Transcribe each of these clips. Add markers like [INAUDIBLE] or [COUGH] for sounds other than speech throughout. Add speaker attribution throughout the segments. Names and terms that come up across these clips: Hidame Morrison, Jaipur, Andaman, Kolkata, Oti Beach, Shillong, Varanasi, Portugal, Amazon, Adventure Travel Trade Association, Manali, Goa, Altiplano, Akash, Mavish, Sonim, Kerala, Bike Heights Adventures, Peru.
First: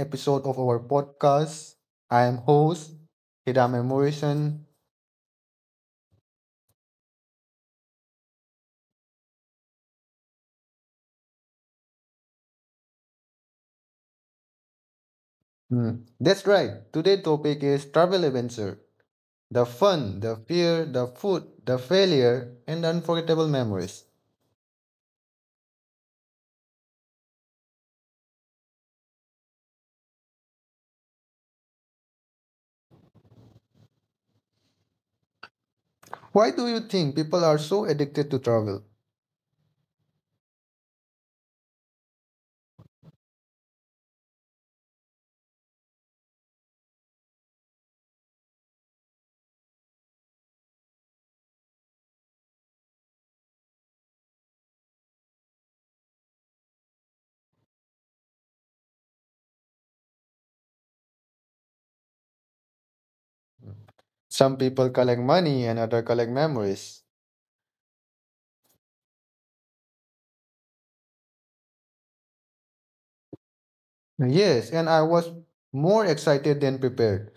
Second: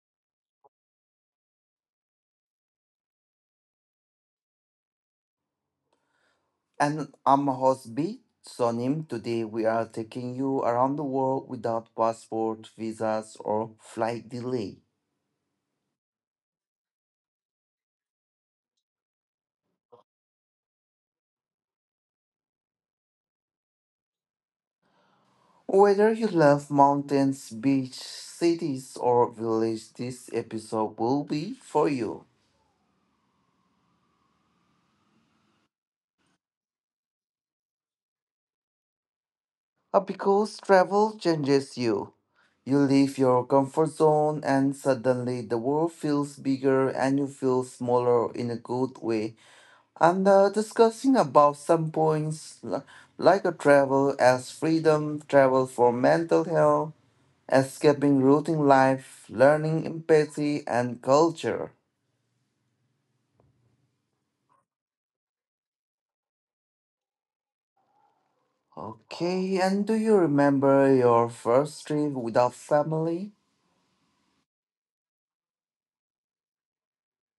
Speaker 1: episode of our podcast. I am host Hidame Morrison.
Speaker 2: And I'm host B, Sonim. Today we are taking you around the world without passport, visas, or flight delay.
Speaker 1: That's right. Today's topic is travel adventure. The fun, the fear, the food, the failure, and the unforgettable memories.
Speaker 2: Whether you love mountains, beach, cities, or village, this episode will be for you.
Speaker 1: Why do you think people are so addicted to travel?
Speaker 2: Because travel changes you. You leave your comfort zone and suddenly the world feels bigger and you feel smaller in a good way and discussing about some points like a travel as freedom, travel for mental health, escaping routine life, learning empathy and culture.
Speaker 1: Some people collect money and other collect memories.
Speaker 2: Okay, and do you remember your first trip without family?
Speaker 1: Yes, and I was more excited than prepared.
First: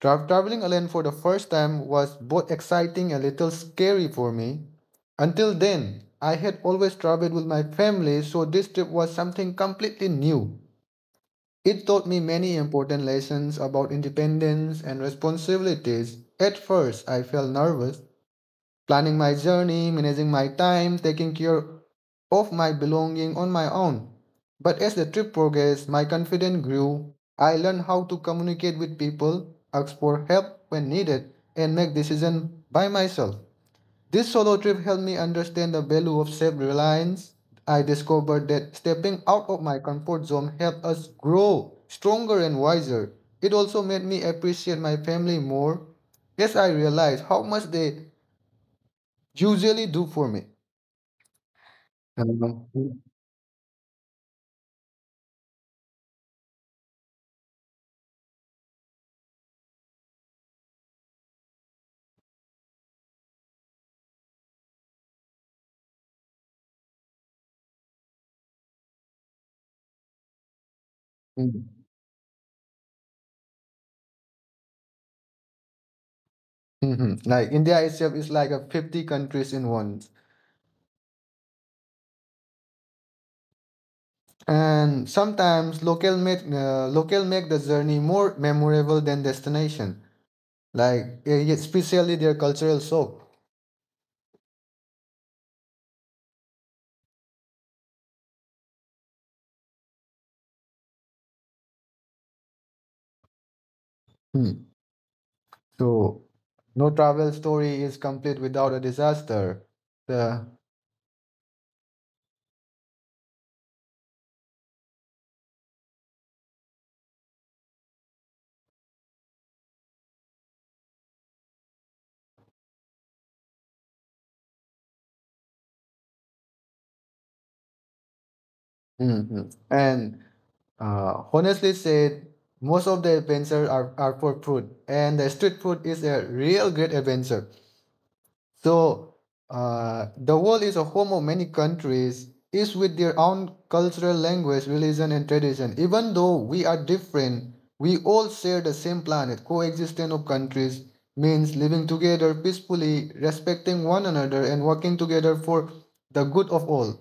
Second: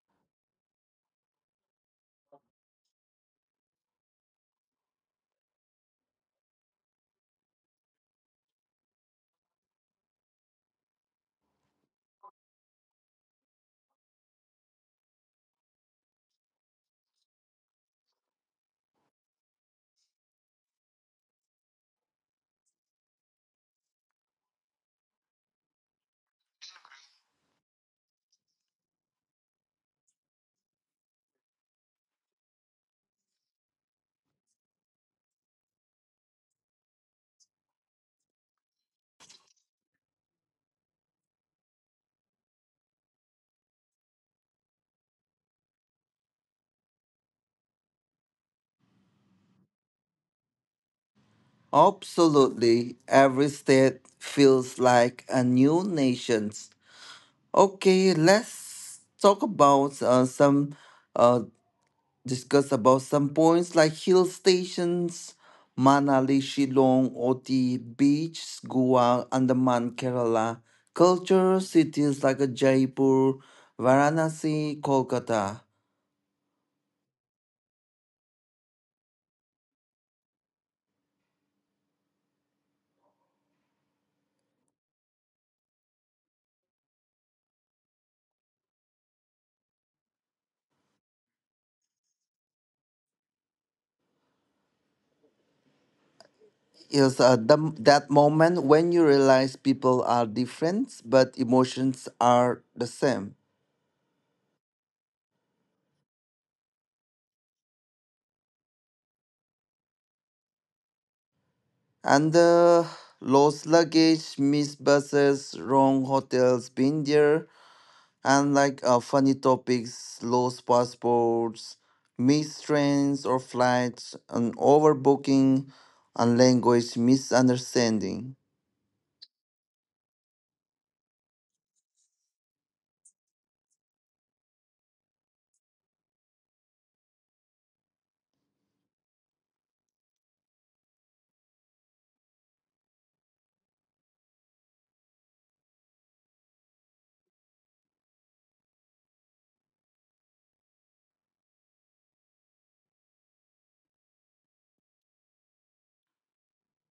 Speaker 1: Traveling alone for the first time was both exciting and a little scary for me. Until then, I had always traveled with my family, so this trip was something completely new. It taught me many important lessons about independence and responsibilities. At first, I felt nervous, planning my journey, managing my time, taking care of my belonging on my own. But as the trip progressed, my confidence grew. I learned how to communicate with people, ask for help when needed, and make decisions by myself. This solo trip helped me understand the value of self reliance. I discovered that stepping out of my comfort zone helped us grow stronger and wiser. It also made me appreciate my family more. Yes, I realized how much they usually do for me. Um,
Speaker 2: Absolutely,
Speaker 1: mm,
Speaker 2: every state feels like a new nation. Okay, let's talk about some uh, discuss about some points like hill stations, Manali, Shillong, Oti Beach, Goa, Andaman, Kerala, culture,
Speaker 1: mm,
Speaker 2: cities like Jaipur, Varanasi, Kolkata.
Speaker 1: mhm. Like India itself is like a 50 countries in one. And sometimes local make the journey more memorable than destination. Like yeah, especially their cultural shock.
Speaker 2: Yes, that moment when you realize people are different, but emotions are the same.
Speaker 1: Hmm. So no travel story is complete without a disaster. The
Speaker 2: And the lost luggage, missed buses, wrong hotels, been there, and like funny topics, lost passports, missed trains or flights, and overbooking, and language misunderstanding.
Speaker 1: Mhm. and Honestly said, most of the adventures are for food, and the street food is a real great adventure. So the world is a home of many countries, each with their own cultural language, religion, and tradition. Even though we are different, we all share the same planet. Coexistence of countries means living together peacefully, respecting one another, and working together for the good of all.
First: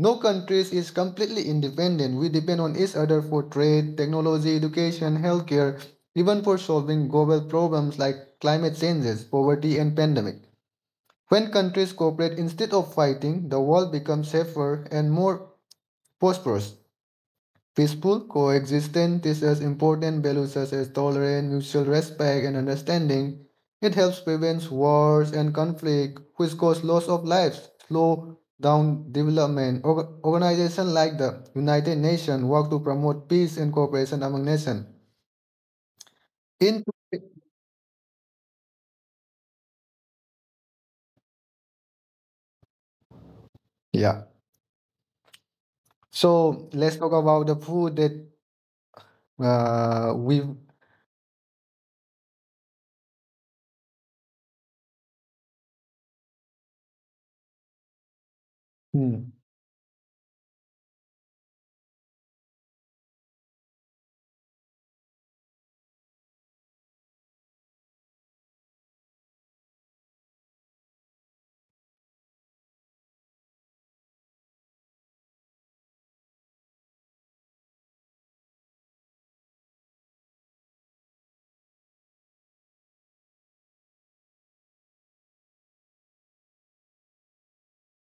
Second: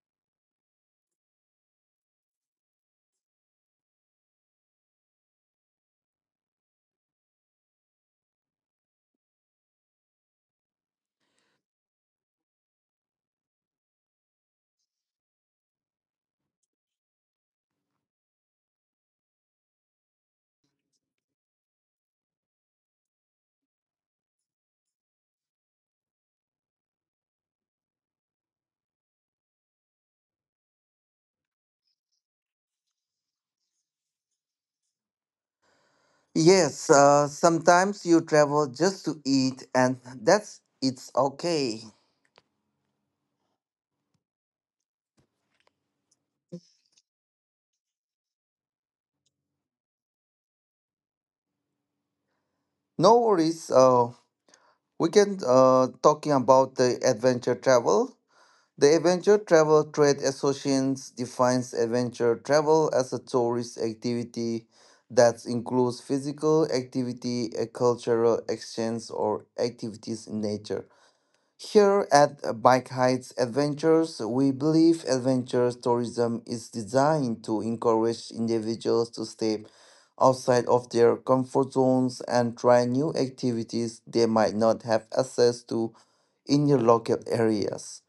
Speaker 1: No country is completely independent. We depend on each other for trade, technology, education, healthcare, even for solving global problems like climate changes, poverty, and pandemic. When countries cooperate instead of fighting, the world becomes safer and more prosperous. Peaceful coexistence teaches important values such as tolerance, mutual respect, and understanding. It helps prevent wars and conflict, which cause loss of lives, slow down development. Organizations like the United Nations work to promote peace and cooperation among nations. In
Speaker 2: Yes, sometimes you travel just to eat, and that's it's okay.
Speaker 1: yeah, so let's talk about the food that we.
Speaker 2: No worries. We can talking about the adventure travel. The
Speaker 1: Hmm.
Speaker 2: Adventure Travel Trade Association defines adventure travel as a tourist activity that includes physical activity, a cultural exchange, or activities in nature. Here at Bike Heights Adventures, we believe adventure tourism is designed to encourage individuals to step outside of their comfort zones and try new activities they might not have access to in your local areas.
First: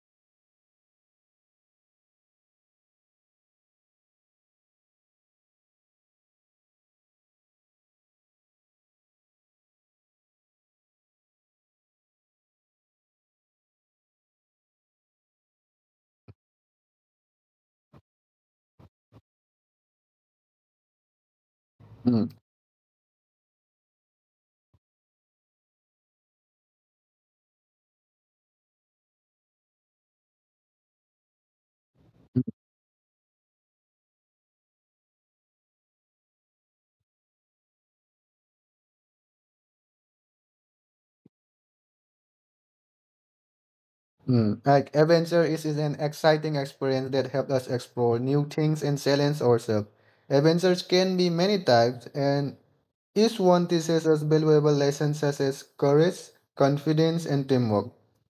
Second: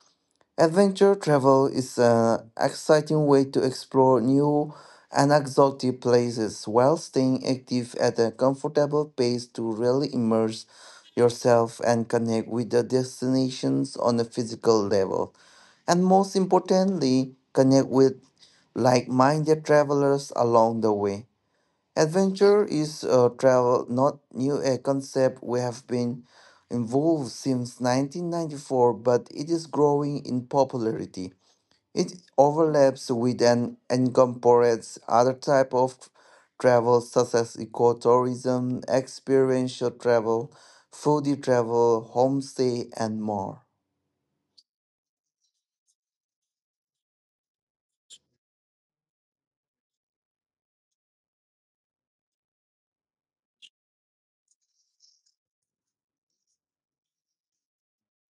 Speaker 2: Adventure travel is an exciting way to explore new and exotic places while staying active at a comfortable pace to really immerse yourself and connect with the destinations on a physical level. And most importantly, connect with like minded travelers along the way.
Speaker 1: Hmm.
Speaker 2: Adventure is travel, not new a concept we have been involved since 1994, but it is growing in popularity. It overlaps with and incorporates other type of travel such as ecotourism, experiential travel, foodie travel, homestay, and more.
Speaker 1: Like adventure is an exciting experience that helps us explore new things and challenge ourselves. Adventures can be many types, and each one teaches us valuable lessons such as courage, confidence, and teamwork.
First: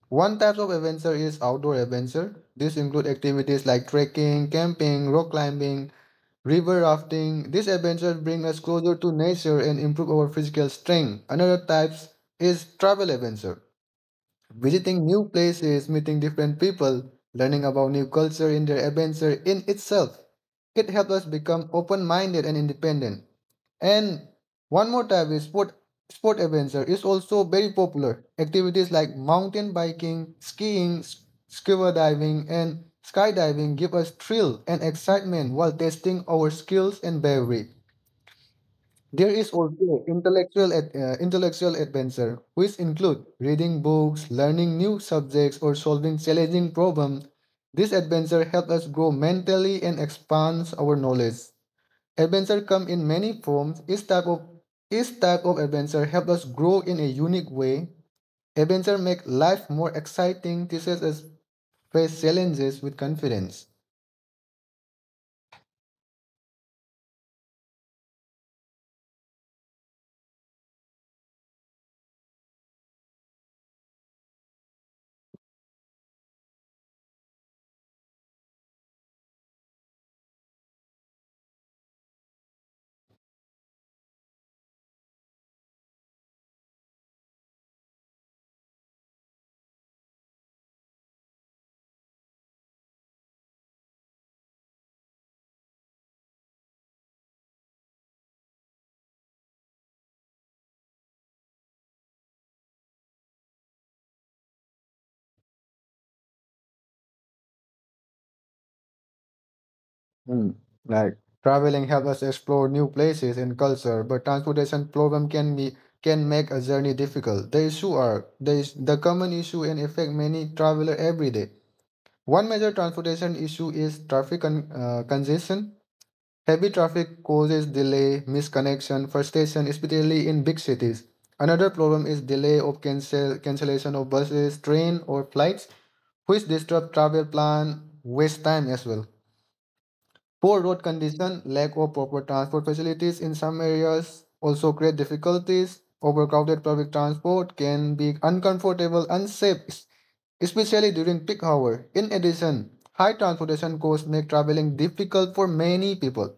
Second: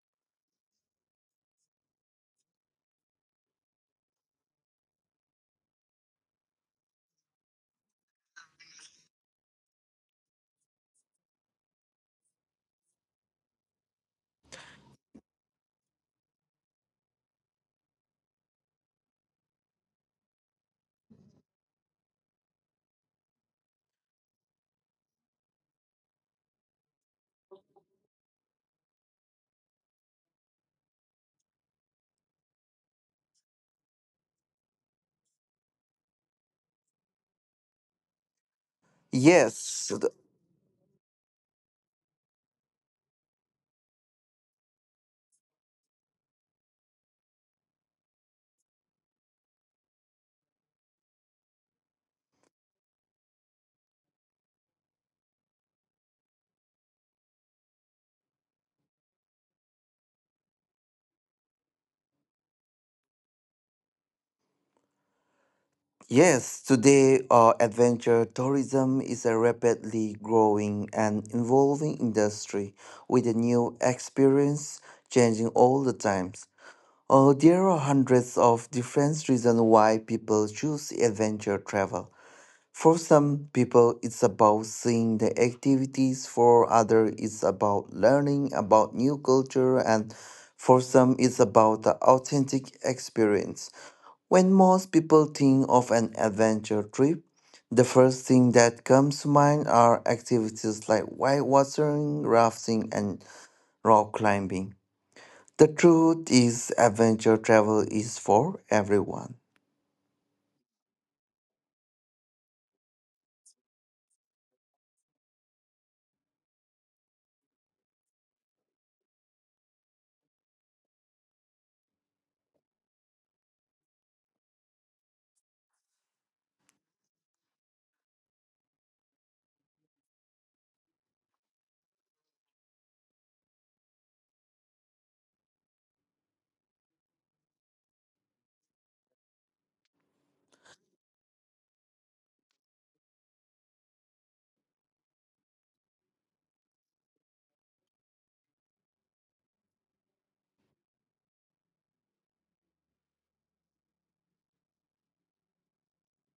Speaker 1: One type of adventure is outdoor adventure. This includes activities like trekking, camping, rock climbing, river rafting. These adventures bring us closer to nature and improve our physical strength. Another type is travel adventure. Visiting new places, meeting different people, learning about new culture in their adventure in itself. It helps us become open-minded and independent. And one more type is sport adventure is also very popular. Activities like mountain biking, skiing, scuba diving, and skydiving give us thrill and excitement while testing our skills and bravery. There is
Speaker 2: Yes,
Speaker 1: also intellectual intellectual adventure, which include reading books, learning new subjects, or solving challenging problems. This adventure helps us grow mentally and expands our knowledge. Adventure come in many forms. Each type of adventure helps us grow in a unique way. Adventure make life more exciting, teaches us face challenges with confidence.
Speaker 2: Yes, today adventure tourism is a rapidly growing and evolving industry with a new experience changing all the times. There are hundreds of different reasons why people choose adventure travel. For some people, it's about seeing the activities. For others, it's about learning about new culture. And for some, it's about the authentic experience. When most people think of an adventure trip, the first thing that comes to mind are activities like whitewatering, rafting, and rock climbing. The truth is, adventure travel is for everyone.
Speaker 1: Hmm. Like traveling helps us explore new places and culture, but transportation problem can make a journey difficult. The issue are the is the common issue and affect many traveler every day. One major transportation issue is traffic congestion. Heavy traffic causes delay, misconnection, frustration, especially in big cities. Another problem is delay of cancellation of buses, train, or flights, which disrupt travel plan, waste time as well. Poor road condition, lack of proper transport facilities in some areas also create difficulties. Overcrowded public transport can be uncomfortable, unsafe, especially during peak hour. In addition, high transportation costs make traveling difficult for many people.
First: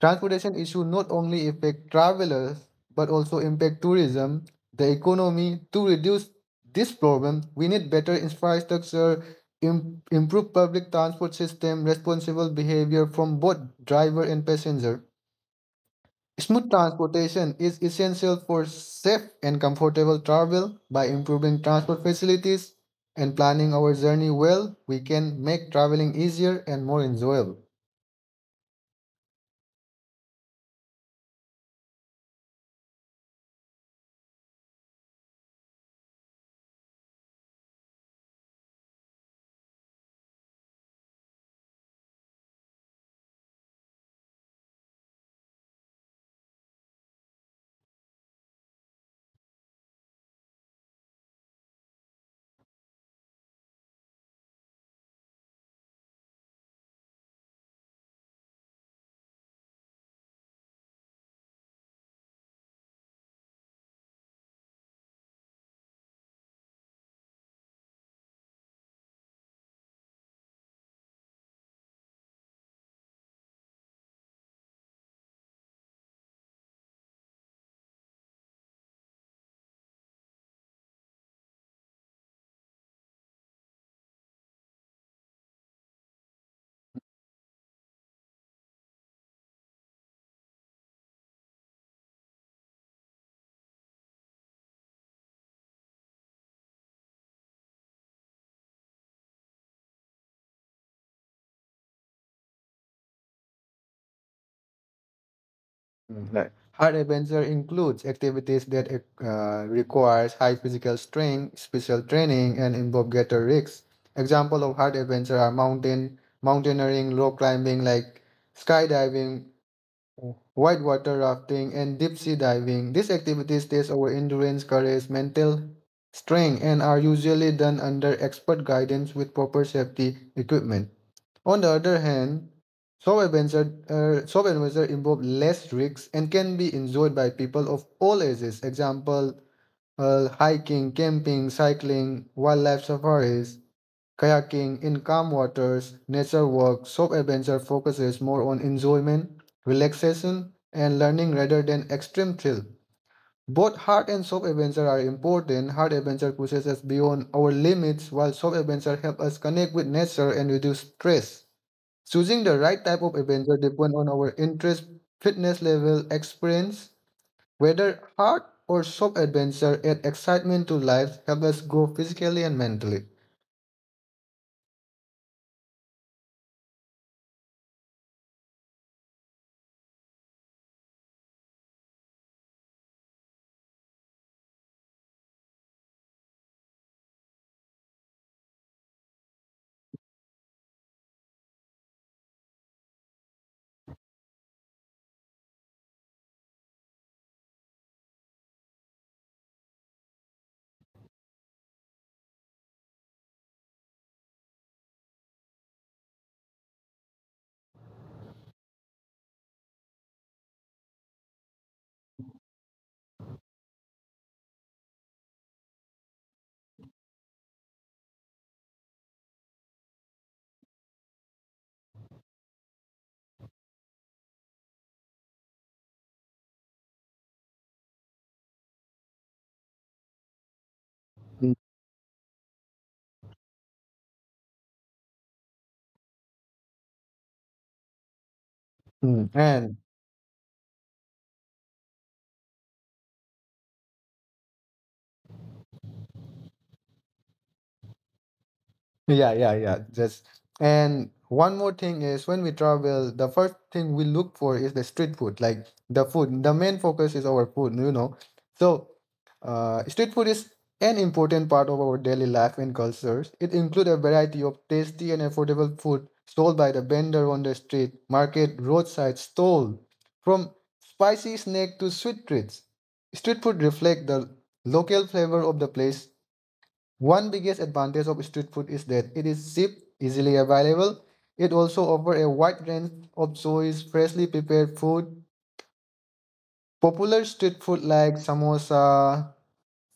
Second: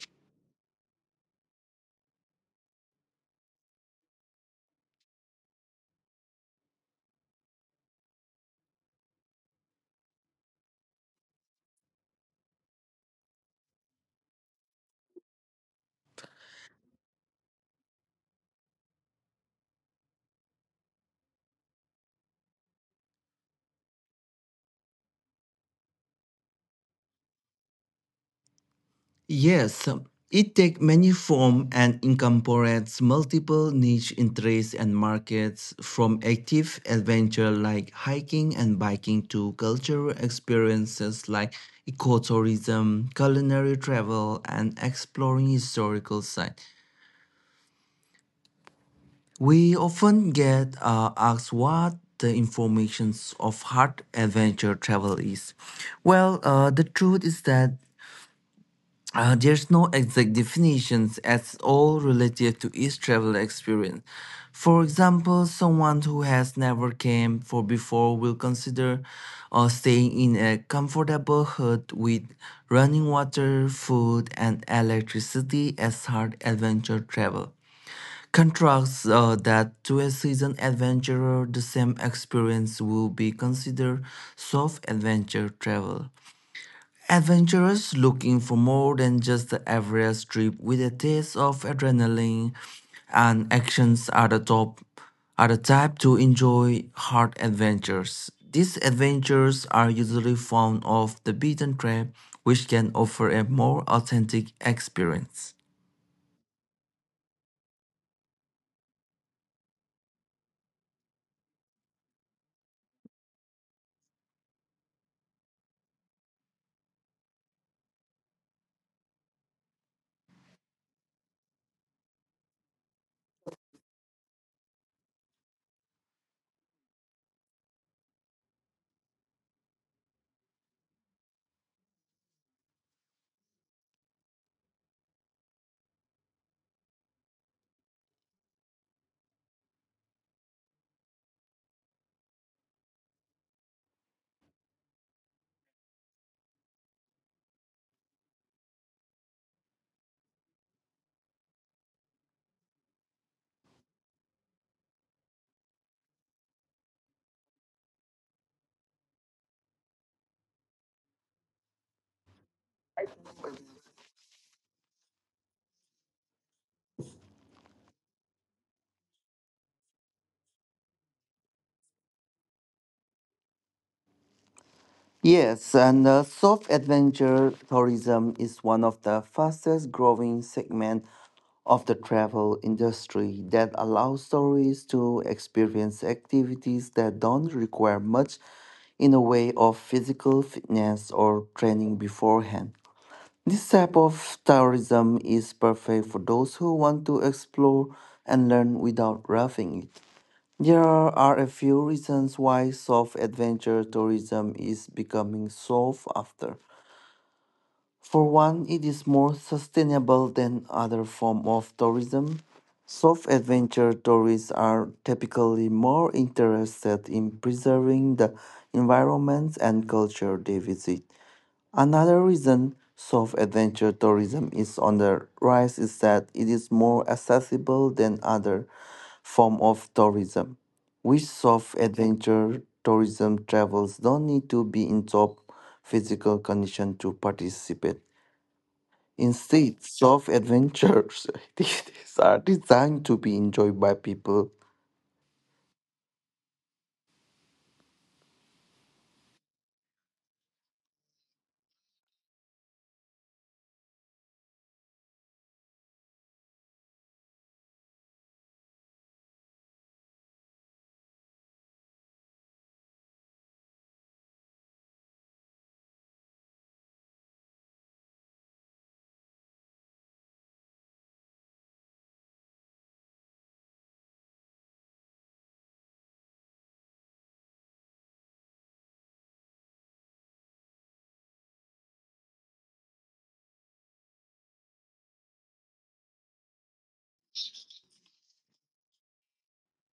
Speaker 1: Transportation issue not only affect travelers but also impact tourism, the economy. To reduce this problem, we need better infrastructure, improve public transport system, responsible behavior from both driver and passenger. Smooth transportation is essential for safe and comfortable travel. By improving transport facilities and planning our journey well, we can make traveling easier and more enjoyable.
Speaker 2: Yes, it takes many forms and incorporates multiple niche interests and markets from active adventure like hiking and biking to cultural experiences like ecotourism, culinary travel, and exploring historical sites. We often get asked what the information of hard adventure travel is. Well, the truth is that there's no exact definitions at all relative to each travel experience. For example, someone who has never camped for before will consider staying in a comfortable hut with running water, food, and electricity as hard adventure travel. Contrasts that to a seasoned adventurer, the same experience will be considered soft adventure travel. Adventurers looking for more than just the average trip with a taste of adrenaline and actions are the type to enjoy hard adventures. These adventures are usually found off the beaten track, which can offer a more authentic experience.
Speaker 1: Right. Hard adventure includes activities that requires high physical strength, special training, and involve greater risks. Example of hard adventure are mountaineering, rock climbing like skydiving, whitewater rafting, and deep sea diving. These activities test our endurance, courage, mental strength, and are usually done under expert guidance with proper safety equipment. On the other hand, solar events are involve less risks and can be enjoyed by people of all ages. Example, hiking, camping, cycling, wildlife safaris, kayaking in calm waters, nature walks. Solar adventure focuses more on enjoyment, relaxation, and learning rather than extreme thrill. Both hard and soft adventure are important. Hard adventure pushes us beyond our limits, while soft adventure help us connect with nature and reduce stress. Choosing the right type of adventure depends on our interest, fitness level, experience, whether hard or soft adventure add excitement to life, help us grow physically and mentally.
Speaker 2: Yes, and soft adventure tourism is one of the fastest growing segment of the travel industry that allows tourists to experience activities that don't require much in the way of physical fitness or training beforehand. This type of tourism is perfect for those who want to explore and learn without roughing it. There are a few reasons why soft adventure tourism is becoming sought after. For one, it is more sustainable than other form of tourism. Soft adventure tourists are typically more interested in preserving the environments and culture they visit. Another reason soft adventure tourism is on the rise is that it is more accessible than other form of tourism. With soft adventure tourism travels don't need to be in top physical condition to participate.
Speaker 1: Mm. And
Speaker 2: Instead, soft adventures [LAUGHS] are designed to be enjoyed by people.
Speaker 1: yeah, yeah, yeah. Just and one more thing is when we travel, the first thing we look for is the street food, like the food. The main focus is our food, you know. So, street food is an important part of our daily life and cultures. It includes a variety of tasty and affordable food sold by the vendor on the street, market, roadside stall, from spicy snack to sweet treats. Street food reflect the local flavor of the place one biggest advantage of street food is that it is cheap, easily available. It also offers a wide range of choice, freshly prepared food. Popular street food like samosa,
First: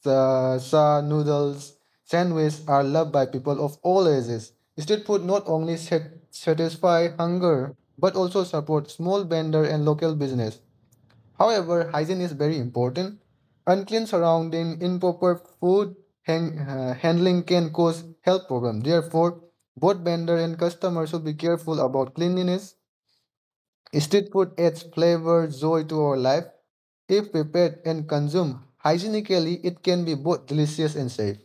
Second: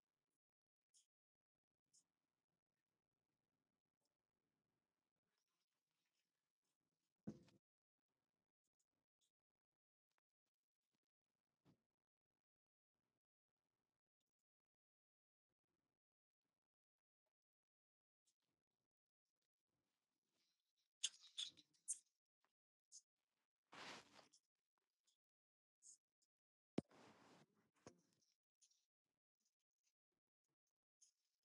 Speaker 1: sa noodles, sandwiches are loved by people of all ages. Street food not only satisfy hunger but also supports small vendor and local business. However, hygiene is very important. Unclean surrounding, improper food handling can cause health problems. Therefore, both vendor and customer should be careful about cleanliness. Street food adds flavor, joy to our life. If prepared and consumed hygienically, it can be both delicious and safe.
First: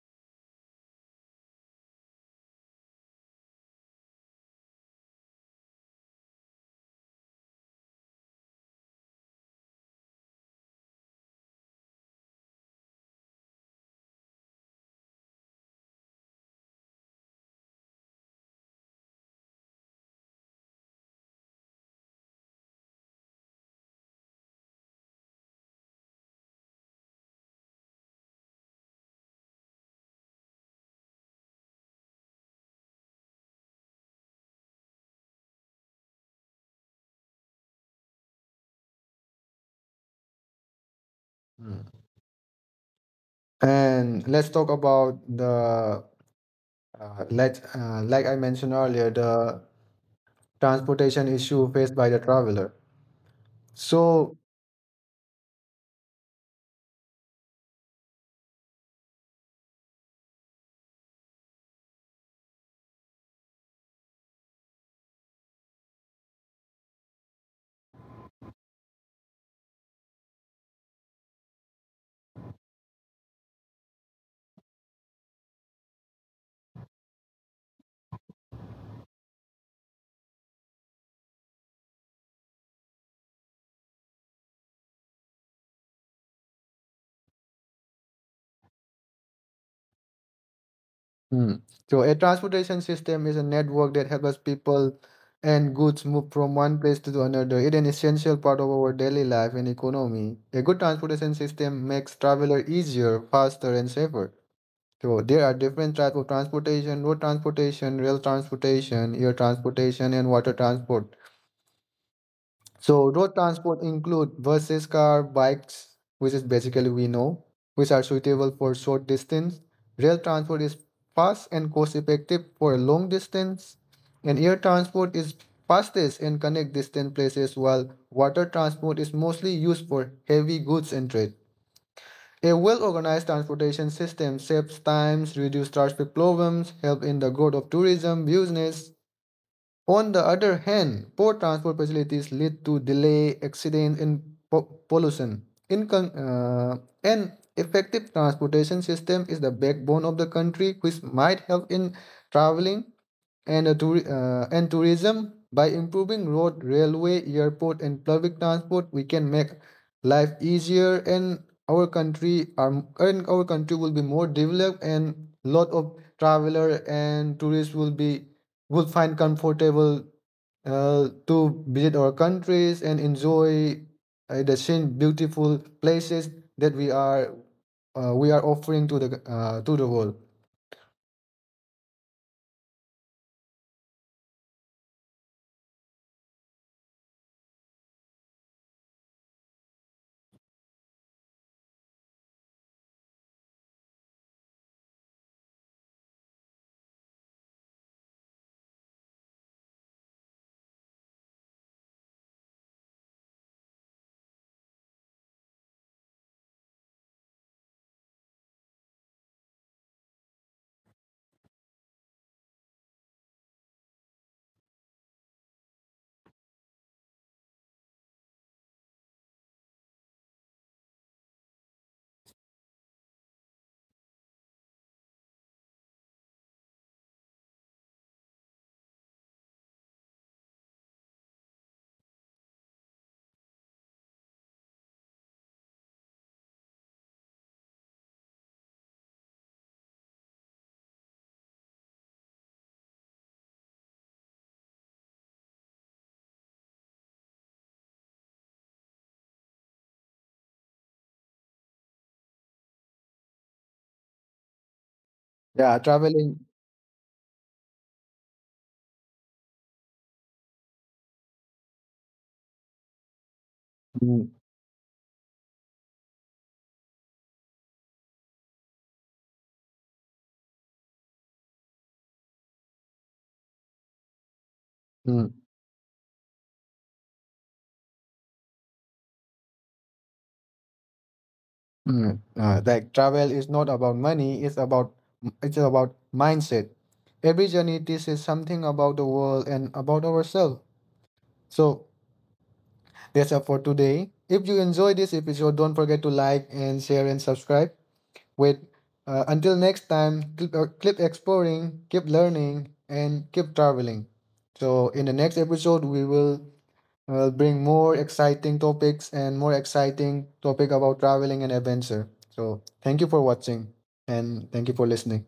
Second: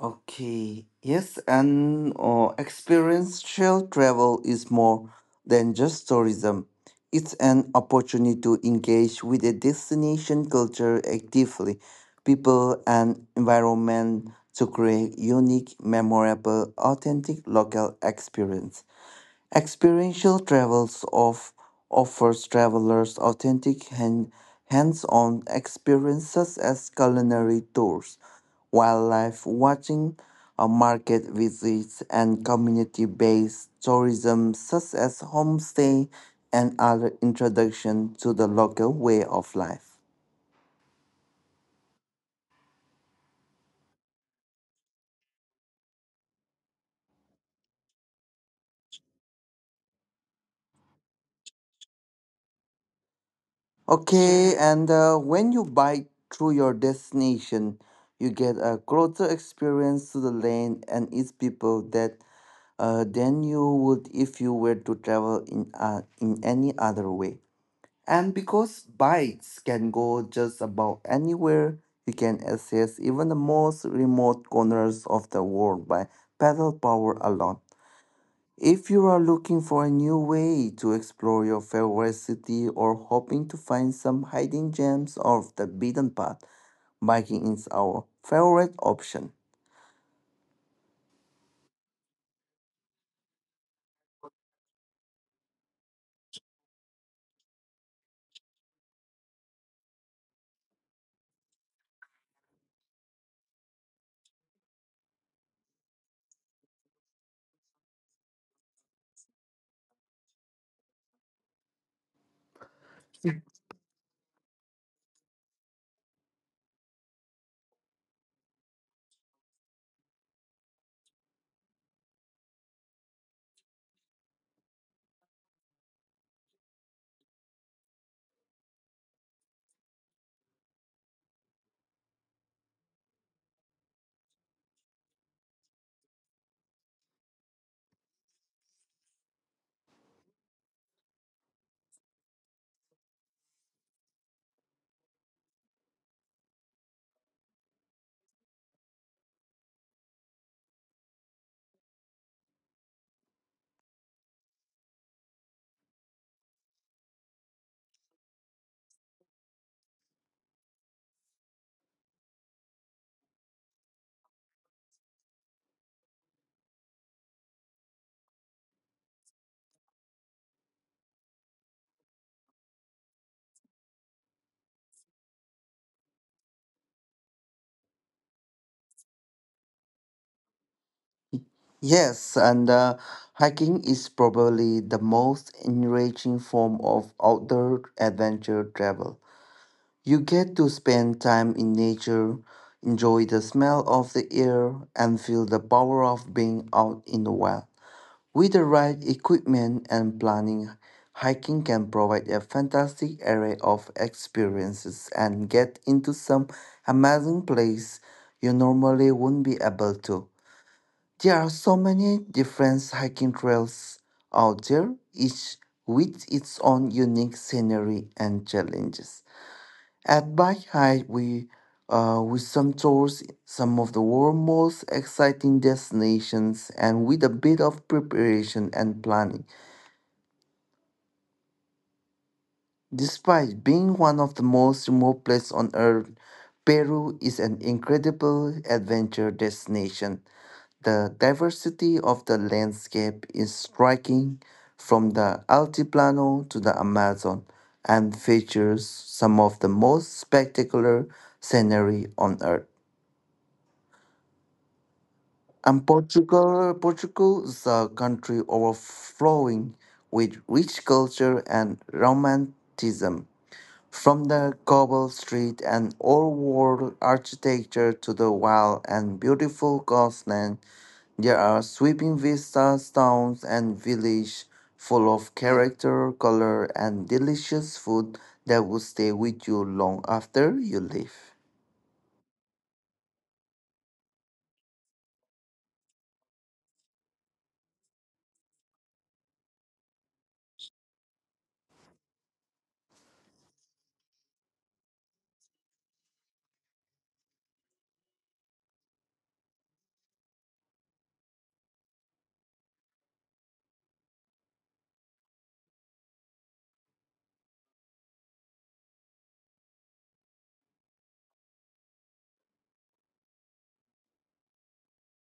Speaker 2: Okay, yes, and experiential travel is more than just tourism. It's an opportunity to engage with a destination culture actively, people and environment to create unique, memorable, authentic local experience. Experiential travels of offers travelers authentic hands-on experiences as culinary tours, wildlife watching, market visits, and community-based tourism such as homestay and other introduction to the local way of life.
Speaker 1: Mm. And let's talk about the let like I mentioned earlier, the transportation issue faced by the traveler. So
Speaker 2: Okay, and when you bike through your destination, you get a closer experience to the land and its people that than you would if you were to travel in any other way. And because bikes can go just about anywhere, you can access even the most remote corners of the world by pedal power alone. If you are looking for a new way to explore your favorite city or hoping to find some hidden gems of the beaten path, biking is our favorite option.
Speaker 1: Hmm. So a transportation system is a network that helps people and goods move from one place to another. It's an essential part of our daily life and economy. A good transportation system makes traveler easier, faster, and safer. So there are different types of transportation: road transportation, rail transportation, air transportation, and water transport. So road transport include buses, car, bikes, which is basically we know, which are suitable for short distance. Rail transport is fast and cost effective for long distance. And air transport is fastest and connect distant places while water transport is mostly used for heavy goods and trade. A well-organized transportation system saves times, reduces traffic problems, help in the growth of tourism, business, on the other hand, poor transport facilities lead to delay, accidents, and pollution. In con- uh, an effective transportation system is the backbone of the country, which might help in traveling and, and tourism. By improving road, railway, airport, and public transport, we can make life easier, and and our country will be more developed, and lot of traveler and tourists will be would find comfortable to visit our countries and enjoy the same beautiful places that we are offering to the world.
Speaker 2: Yes, and hiking is probably the most enriching form of outdoor adventure travel. You get to spend time in nature, enjoy the smell of the air, and feel the power of being out in the wild. With the right equipment and planning, hiking can provide a fantastic array of experiences and get into some amazing place you normally wouldn't be able to. There are so many different hiking trails out there, each with its own unique scenery and challenges. At Bike High, we with some tours, some of the world's most exciting destinations, and with a bit of preparation and planning. Despite being one of the most remote places on Earth, Peru is an incredible adventure destination. The diversity of the landscape is striking from the Altiplano to the Amazon and features some of the most spectacular scenery on earth.
Speaker 1: Yeah,
Speaker 2: And
Speaker 1: traveling.
Speaker 2: Portugal is a country overflowing with rich culture and romanticism.
Speaker 1: Mm,
Speaker 2: From the cobble street and old world architecture to the wild and beautiful coastline there are sweeping vistas, towns, and villages full
Speaker 1: mm,
Speaker 2: of character, color, and delicious food that will stay with you long after you leave.
Speaker 1: mm. Like travel is not about money; it's about mindset. Every journey teaches something about the world and about ourselves. So that's all for today. If you enjoy this episode, don't forget to like and share and subscribe. With Until next time, keep exploring, keep learning, and keep traveling. So, in the next episode, we will bring more exciting topic about traveling and adventure. So, thank you for watching and thank you for listening.